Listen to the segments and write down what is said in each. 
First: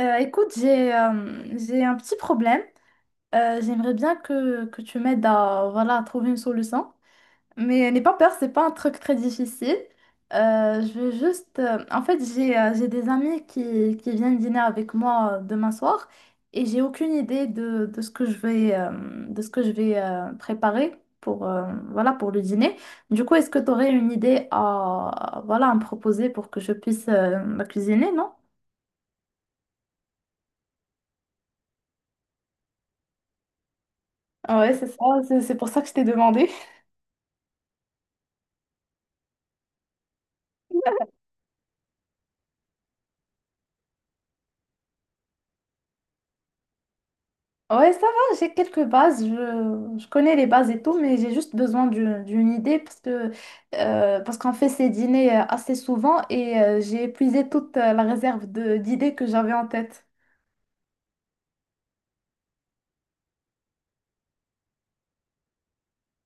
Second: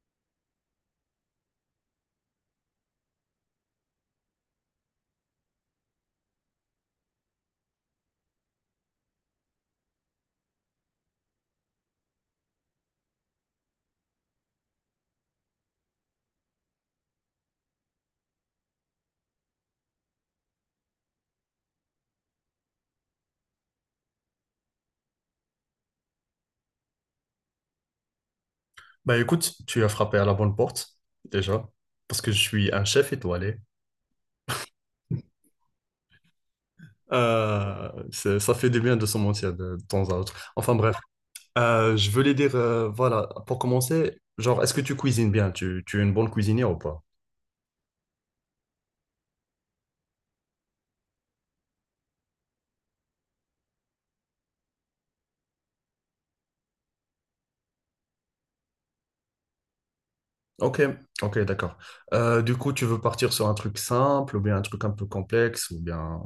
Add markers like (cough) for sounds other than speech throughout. Écoute, j'ai un petit problème. J'aimerais bien que tu m'aides à trouver une solution. Mais n'aie pas peur, c'est pas un truc très difficile. Je veux juste en fait, j'ai des amis qui viennent dîner avec moi demain soir et j'ai aucune idée de ce que je vais préparer pour le dîner. Du coup, est-ce que tu aurais une idée à me proposer pour que je puisse la cuisiner, non? Bah écoute, tu as frappé à la bonne porte, déjà, parce que je suis un chef étoilé. Ah, ouais, c'est ça, c'est pour ça que je t'ai demandé. Ça fait du bien de se mentir de temps à autre. Enfin bref, Je voulais dire, voilà, pour commencer, genre, est-ce que tu cuisines bien? Tu es une bonne cuisinière ou pas? Ouais, ça va, j'ai quelques bases, je connais les bases et tout, mais j'ai juste besoin d'une idée parce que, parce qu'on fait ces dîners assez souvent et j'ai épuisé toute la réserve d'idées que j'avais en tête. Ok, ok, d'accord. Du coup, tu veux partir sur un truc simple ou bien un truc un peu complexe ou bien.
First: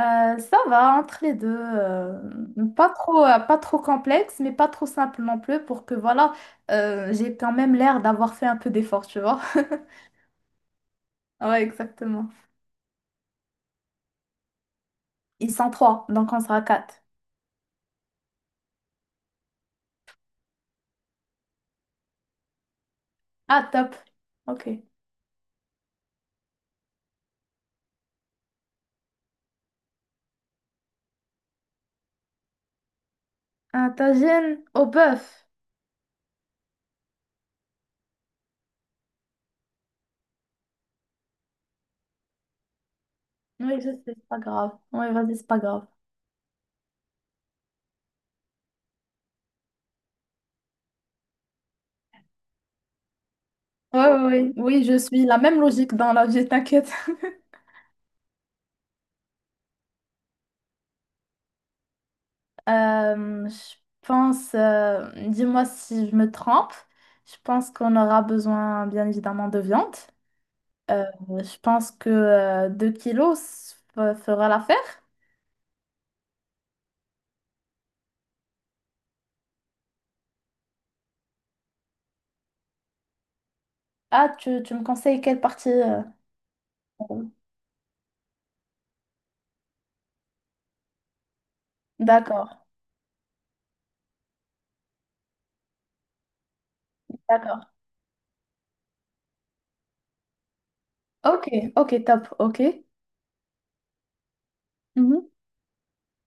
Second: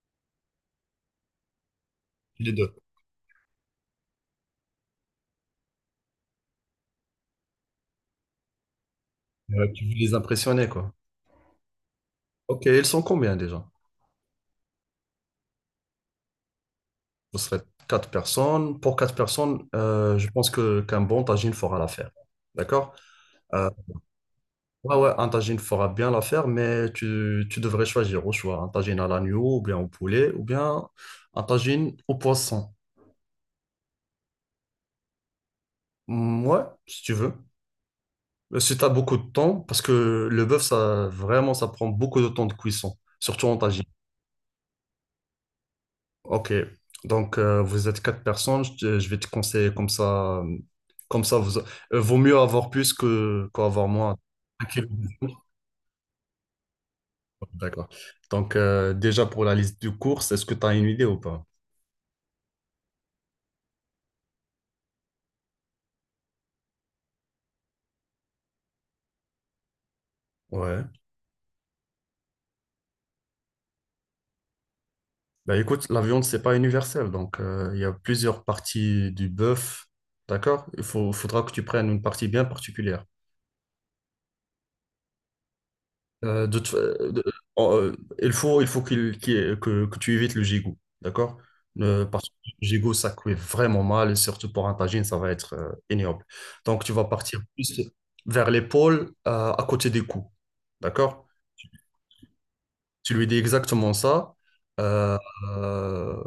Ça va, entre les deux, euh, Les deux. pas trop, euh, pas trop complexe, mais pas trop simple non plus pour que, voilà, j'ai quand même l'air d'avoir fait un peu d'effort, tu vois. Tu (laughs) veux les impressionner, quoi. Ouais, exactement. Ok, ils sont combien déjà? Ils sont trois, donc on sera quatre. Vous serez quatre personnes. Pour quatre personnes, je pense que qu'un bon tagine fera l'affaire. D'accord? Euh, Ah, top. Ok. ouais, ouais, un tagine fera bien l'affaire, mais tu devrais choisir au choix un tagine à l'agneau, ou bien au poulet, ou bien un tagine au poisson. Ah, tagine au bœuf. Mm, ouais, si tu veux. Si tu as beaucoup de temps, parce que le bœuf, ça, vraiment, ça prend beaucoup de temps de cuisson, surtout en Oui, tagine. je sais, c'est pas grave. Oui, vas-y, c'est pas grave. Ok, donc, vous êtes quatre personnes, je vais te conseiller comme ça, vaut mieux avoir plus que qu'avoir Oui, moins. oui, oui, Ok, oui, je suis la même logique dans la vie, t'inquiète. (laughs) d'accord. Donc, déjà pour la liste de courses, est-ce que tu as une idée ou pas? Je pense, dis-moi si je me trompe, je pense qu'on aura besoin bien évidemment de viande. Ouais. Euh, je pense que 2 kilos fera l'affaire. Bah écoute, la viande, c'est pas universel. Donc, il y a plusieurs parties du bœuf. D'accord? Faudra que tu prennes une partie bien particulière. Ah, tu me conseilles quelle partie De toute fa- de- en- Il faut que tu évites le gigot. D'accord? Parce que d'accord, le gigot, ça cuit vraiment mal. Et surtout pour un tagine, ça va être ignoble. Donc, tu vas partir d'accord. plus vers l'épaule, à côté des coups. D'accord? Ok, ok, top, ok. Tu lui dis exactement ça. Mhm. Mhm. euh,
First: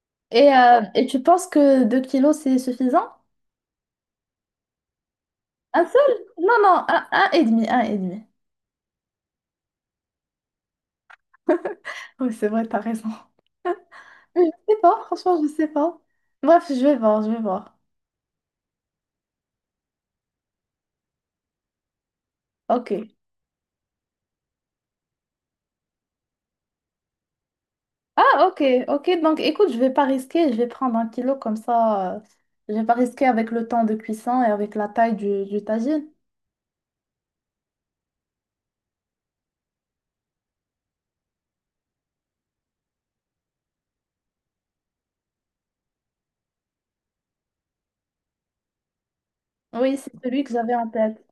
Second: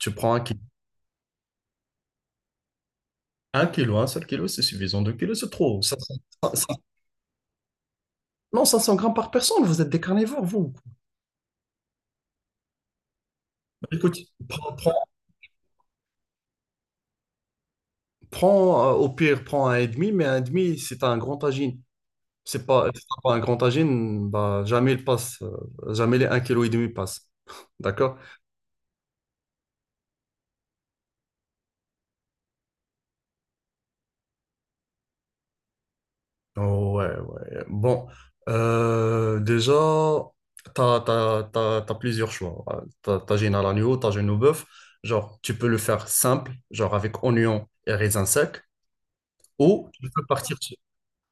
tu prends Et tu penses que 2 kilos c'est suffisant? Un seul kilo, c'est suffisant. 2 kilos, c'est trop. Un 500 seul? Non, 500 non, un et demi, un et demi. non, 500 grammes par personne, vous êtes des carnivores, vous. (laughs) Oui, c'est vrai, t'as raison. (laughs) Écoute, Mais prends, je sais pas, prends- franchement, je sais pas. Bref, je vais voir, je vais voir. Au pire, prends un et demi, mais un et demi, c'est un grand tagine. C'est pas, Ok. si pas un grand tagine, bah, jamais il passe, jamais les 1,5 kilo passe. (laughs) D'accord? Ah, ok, ok. Donc, écoute, je vais pas risquer, je vais prendre un kilo comme ça. Je vais pas risquer avec le temps de cuisson et avec la taille du tagine. Ouais, ouais. Bon, déjà, t'as plusieurs choix. T'as t'as géné à l'agneau, t'as géné au bœuf. Genre, tu peux le faire simple, genre avec oignon et raisin sec, ou Oui, tu c'est peux celui que partir, j'avais en tête.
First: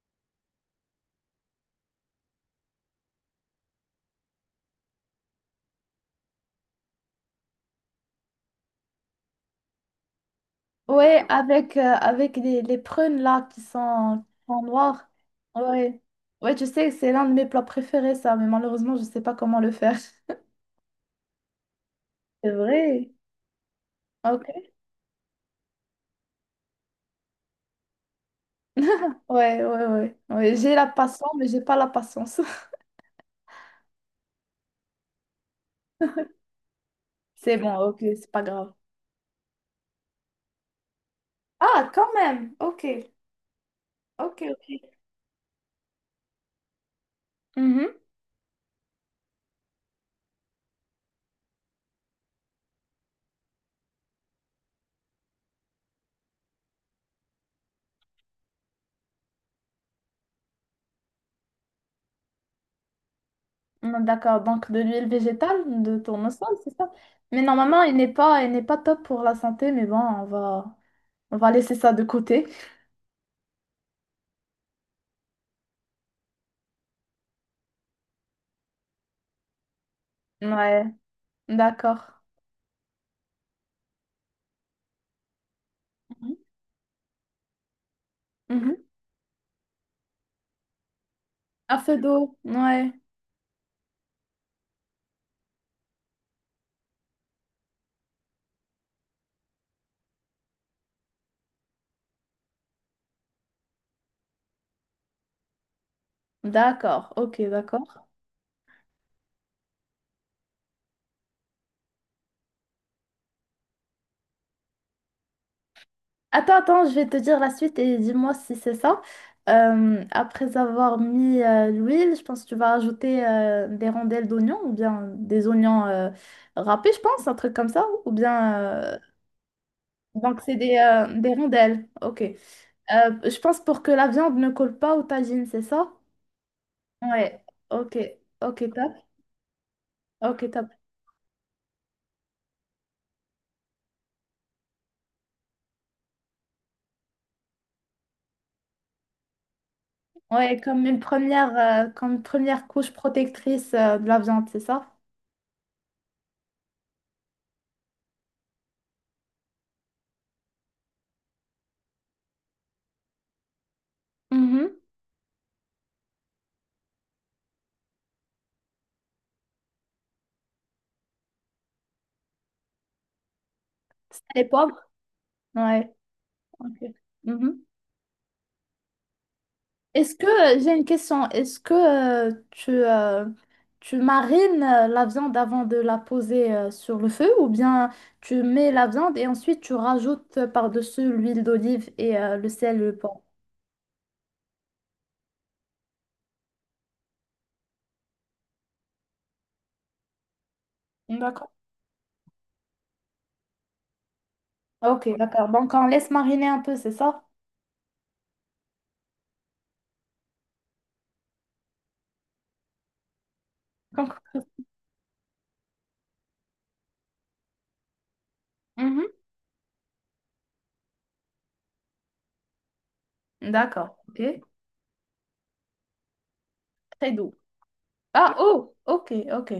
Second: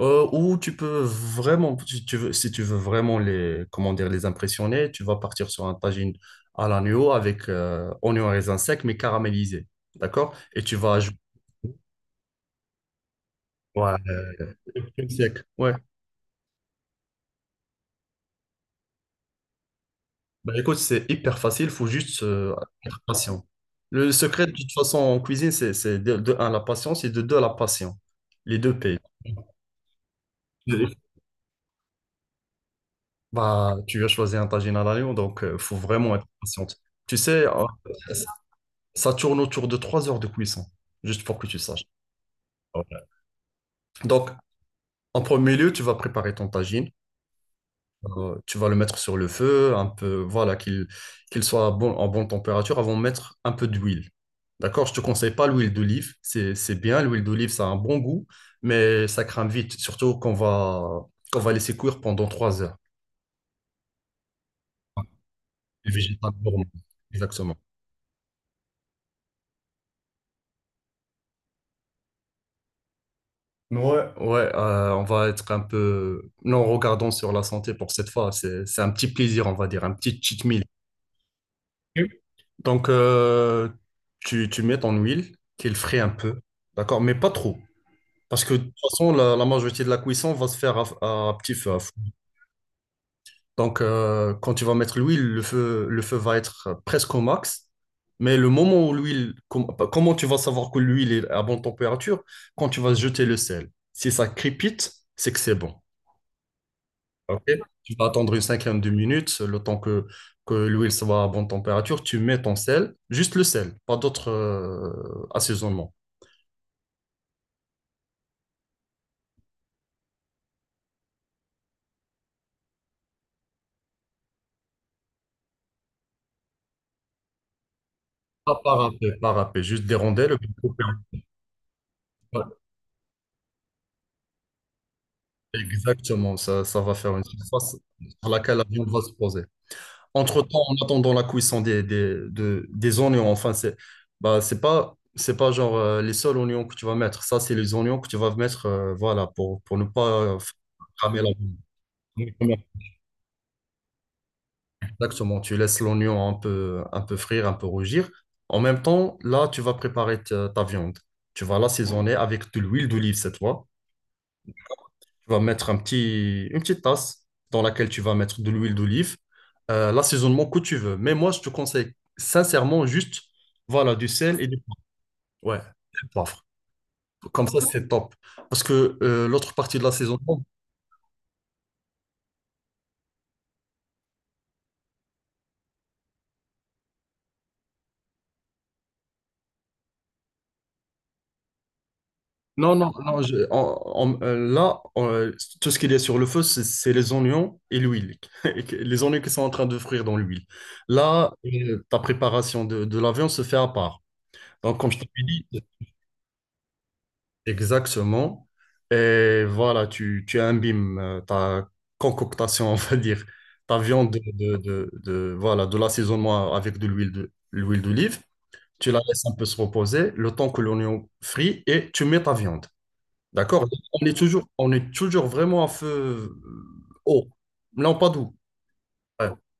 ou tu peux vraiment, si tu veux vraiment les, comment dire, les impressionner, tu vas partir sur un tagine à l'agneau avec oignon et raisin sec, mais caramélisé. D'accord? Et tu vas Oui, ajouter, avec, avec les prunes là qui ouais, sont, qui sont crème noires. sec. Ouais. Oui. Ouais, tu sais, c'est l'un de mes plats préférés, ça, mais malheureusement, je sais pas comment le faire. (laughs) Bah, écoute, c'est hyper facile, faut juste C'est être vrai. patient. Le Ok, secret, de toute façon, en cuisine, c'est de un, la patience et de deux, la passion. Les deux payent. ouais, ouais, ouais. Ouais, j'ai Oui. la (laughs) passion, mais j'ai pas la patience. (laughs) Bah, tu vas choisir un tagine à l'agneau, donc il faut vraiment être patiente. Tu sais, C'est bon, ok, c'est pas grave. ça tourne autour de 3 heures de cuisson, juste pour que tu saches. Ah, quand même, Ouais. ok, Donc, ok, ok. en premier lieu, tu vas préparer ton tagine. Mhm. Tu vas le mettre sur le feu, un peu, voilà, qu'il soit à bon, en bonne température avant de mettre un peu d'huile. D'accord? Je te conseille pas l'huile d'olive, c'est bien, l'huile d'olive, ça a un bon goût, mais ça crame vite, surtout qu'on va laisser cuire pendant 3 heures. Mm, d'accord, donc de l'huile végétale, Les de végétal tournesol, gourmand. c'est ça. Mais Exactement. normalement, il n'est pas top pour la santé, mais bon, on va laisser ça de côté. Ouais, ouais, on va être un peu. Non, regardons sur la santé pour cette fois. C'est un petit plaisir, on va dire, un petit cheat meal. Ouais, Ok. d'accord. Donc, tu mets ton huile, qu'il frais un Mhm. peu, d'accord, mais pas trop. Parce que de toute Mhm. façon, la majorité de la cuisson va se faire à petit feu. À À fou. feu d'eau, ouais. Donc, quand tu vas mettre l'huile, le feu va être presque au max. Mais le moment où l'huile, bah, comment tu vas savoir que l'huile est à bonne température? Quand tu vas jeter le sel. Si ça crépite, c'est que c'est bon. D'accord, ok, Ok. Tu vas d'accord. attendre une cinquantaine de minutes, le temps que l'huile soit à bonne température. Tu mets ton sel, juste le sel, pas d'autres assaisonnements. Attends, attends, je vais te dire la suite et dis-moi si c'est ça. Après avoir mis l'huile, je pense que tu vas ajouter des rondelles d'oignons ou bien des oignons râpés, je pense, un truc comme ça. Ou bien. Pas parapé, parapé, juste des rondelles. Donc, c'est des rondelles. Ok. Je pense pour que la viande ne colle pas au tagine, c'est ça? Exactement, ça va faire une Ouais. surface Ok. sur laquelle la Ok, viande top. va se poser. Ok, Entre-temps, en top. attendant la cuisson des oignons, enfin, c'est bah, c'est pas genre les seuls oignons que tu vas mettre. Ça, c'est les oignons que tu vas mettre voilà, pour ne pas faire Ouais, cramer la comme une viande. première couche protectrice de la viande, c'est ça? Exactement, tu laisses l'oignon un peu frire, un peu rougir. En même temps, là, tu vas préparer ta viande. Tu vas l'assaisonner avec de l'huile d'olive cette fois. Mhm. Tu vas mettre un petit, une petite tasse dans laquelle tu vas mettre de l'huile d'olive, l'assaisonnement que tu veux. Mais moi, je te conseille sincèrement juste, voilà, du C'est sel les et du poivres? ouais, Ouais. du poivre. Ok. Comme ça, Mhm. c'est top. Parce que l'autre partie de Est-ce que, l'assaisonnement, j'ai une question, est-ce que tu marines la viande avant de la poser sur le feu ou bien tu mets la viande et ensuite tu rajoutes par-dessus l'huile d'olive et le non, sel, non, le non, poivre? Là, tout ce qu'il y a sur le feu, c'est les oignons et l'huile. (laughs) Et les oignons qui sont en train de frire dans l'huile. Là, D'accord. Ta préparation de la viande se fait à part. Donc, comme je t'ai Ok, dit. d'accord. Donc on laisse mariner un peu, c'est ça? Exactement. Et voilà, tu imbimes ta concoctation, (laughs) on va dire, ta viande Donc, voilà, de l'assaisonnement avec de l'huile l'huile d'olive. Tu la mhm. laisses un peu se reposer le temps que l'oignon frit et tu mets ta viande. D'accord? D'accord. On est Ok. toujours, on est toujours vraiment à feu Très haut. doux. Non, pas doux. Ah, oh, ok, Ouais. ok.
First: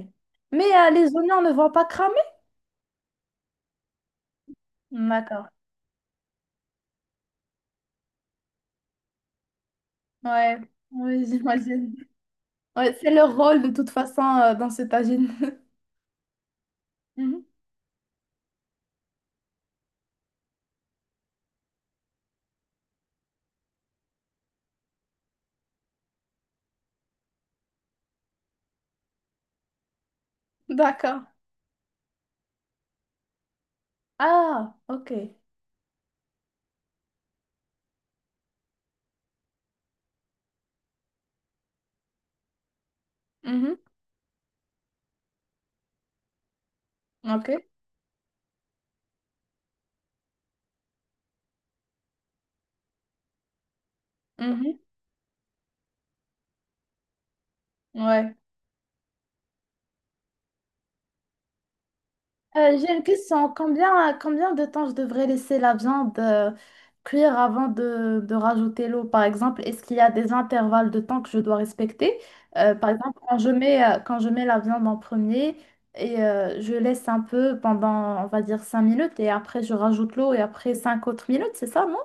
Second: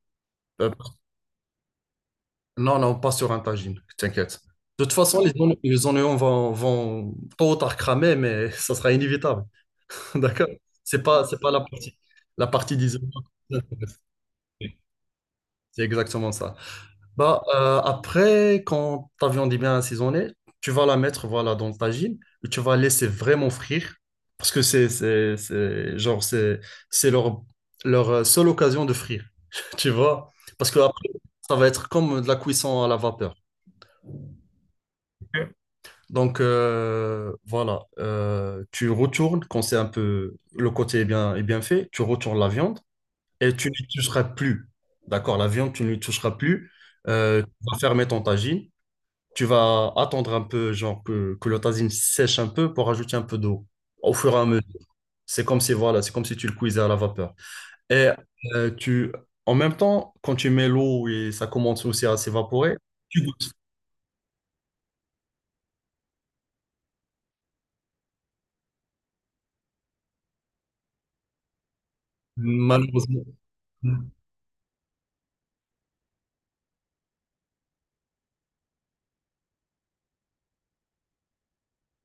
Mais Euh, les oignons ne vont pas cramer? non, non, pas sur un tagine, t'inquiète. De toute façon, les, D'accord. oignons les oignons vont tôt ou tard cramer, mais (laughs) ça sera inévitable. (laughs) D'accord? Ouais, C'est pas, oui, c'est pas la j'imagine. partie, la partie Ouais, d'isolement. c'est leur rôle de toute façon dans ce tagine. C'est exactement ça. (laughs) Bah, Mhm. Après, quand ta viande est bien assaisonnée, tu vas la mettre voilà, dans le tagine et tu vas laisser vraiment frire parce que c'est leur seule occasion de frire, (laughs) tu vois? Parce que après, D'accord. ça va être comme de la cuisson à la vapeur. Ah, ok. Ok. Donc voilà. Tu retournes quand c'est un peu le côté est bien fait, tu retournes la viande et tu Mhm. n'y toucheras plus. D'accord, la viande, tu ne lui toucheras plus. Euh, Ok. tu vas fermer ton tagine. Tu vas attendre un peu, genre que le tagine sèche un peu pour ajouter un peu d'eau au fur et à mesure. Mhm. C'est comme si, voilà, c'est comme si tu le cuisais à la vapeur. Et Ouais. euh, tu, en même temps, quand tu mets l'eau et ça commence aussi à s'évaporer, J'ai une tu question. goûtes. Combien, combien de temps je devrais laisser la viande cuire avant de rajouter l'eau, par exemple? Est-ce qu'il y a des intervalles de temps que je dois respecter? Par exemple, Malheureusement, quand je mets la viande en premier et je laisse un peu pendant, on va dire, 5 minutes et après je rajoute l'eau et après 5 autres minutes, c'est ça, non?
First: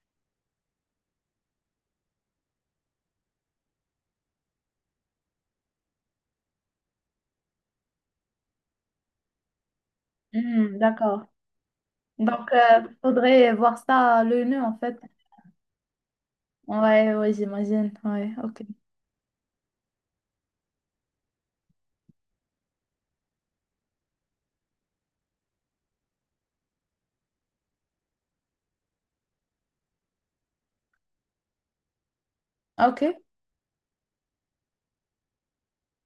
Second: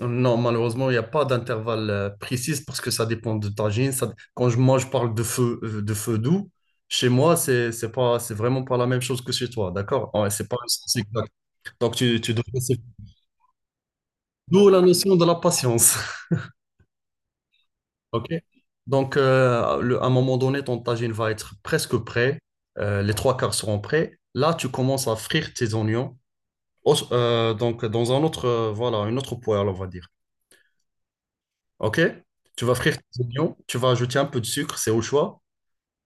Non, malheureusement, il n'y a pas d'intervalle précis parce que ça dépend de ta gym. Quand je, moi, je parle de feu doux, chez moi, c'est pas, c'est vraiment pas la même chose que chez toi, d'accord? Ah ouais, c'est pas le Hmm, sens d'accord. exact. Donc, tu dois Donc, passer. Faudrait voir ça à l'œil nu, D'où en la fait. notion de la patience, Ouais, ouais, j'imagine. (laughs) ok? Ouais, ok. Donc, à un moment donné, ton tagine va être presque prêt. Les trois quarts seront prêts. Là, tu commences à frire tes oignons. Donc, dans un autre, voilà, une autre poêle, on va dire. OK? Tu vas frire Ok, tes oignons, tu vas ajouter un peu de sucre, c'est au choix,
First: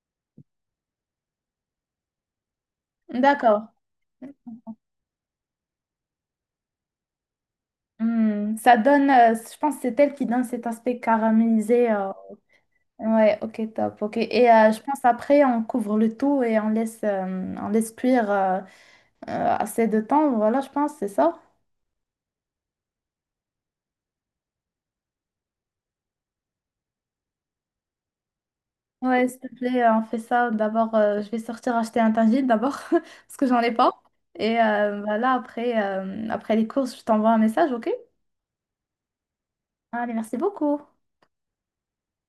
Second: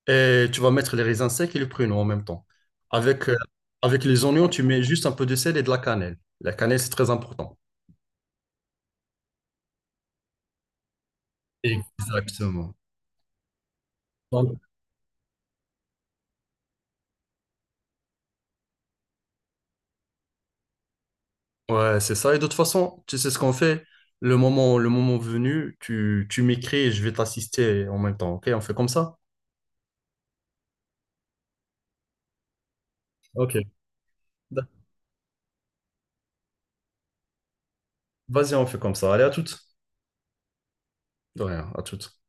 et tu vas mettre les raisins secs et le pruneau en même temps. Avec, euh, d'accord. Avec les oignons, tu mets juste un peu de sel et de la cannelle. La cannelle, c'est très important. Hmm, ça donne, je pense que c'est elle qui donne cet aspect caramélisé. Exactement. Ouais, ok, top. Ok. Et Donc, je pense après, on couvre le tout et on laisse cuire assez de temps. Voilà, je pense, c'est ça. ouais, c'est ça. Et de toute façon, tu sais ce qu'on fait. Le moment venu, tu m'écris et je vais t'assister en même temps. OK? On fait comme ça? Ouais, s'il te plaît, on fait ça. D'abord, je vais sortir acheter un tagine d'abord, (laughs) parce que j'en OK. ai pas. Et voilà, après, après les courses, je t'envoie un message, ok? Vas-y, on fait comme ça. Allez, à toutes. Allez, merci beaucoup. De rien, à toutes.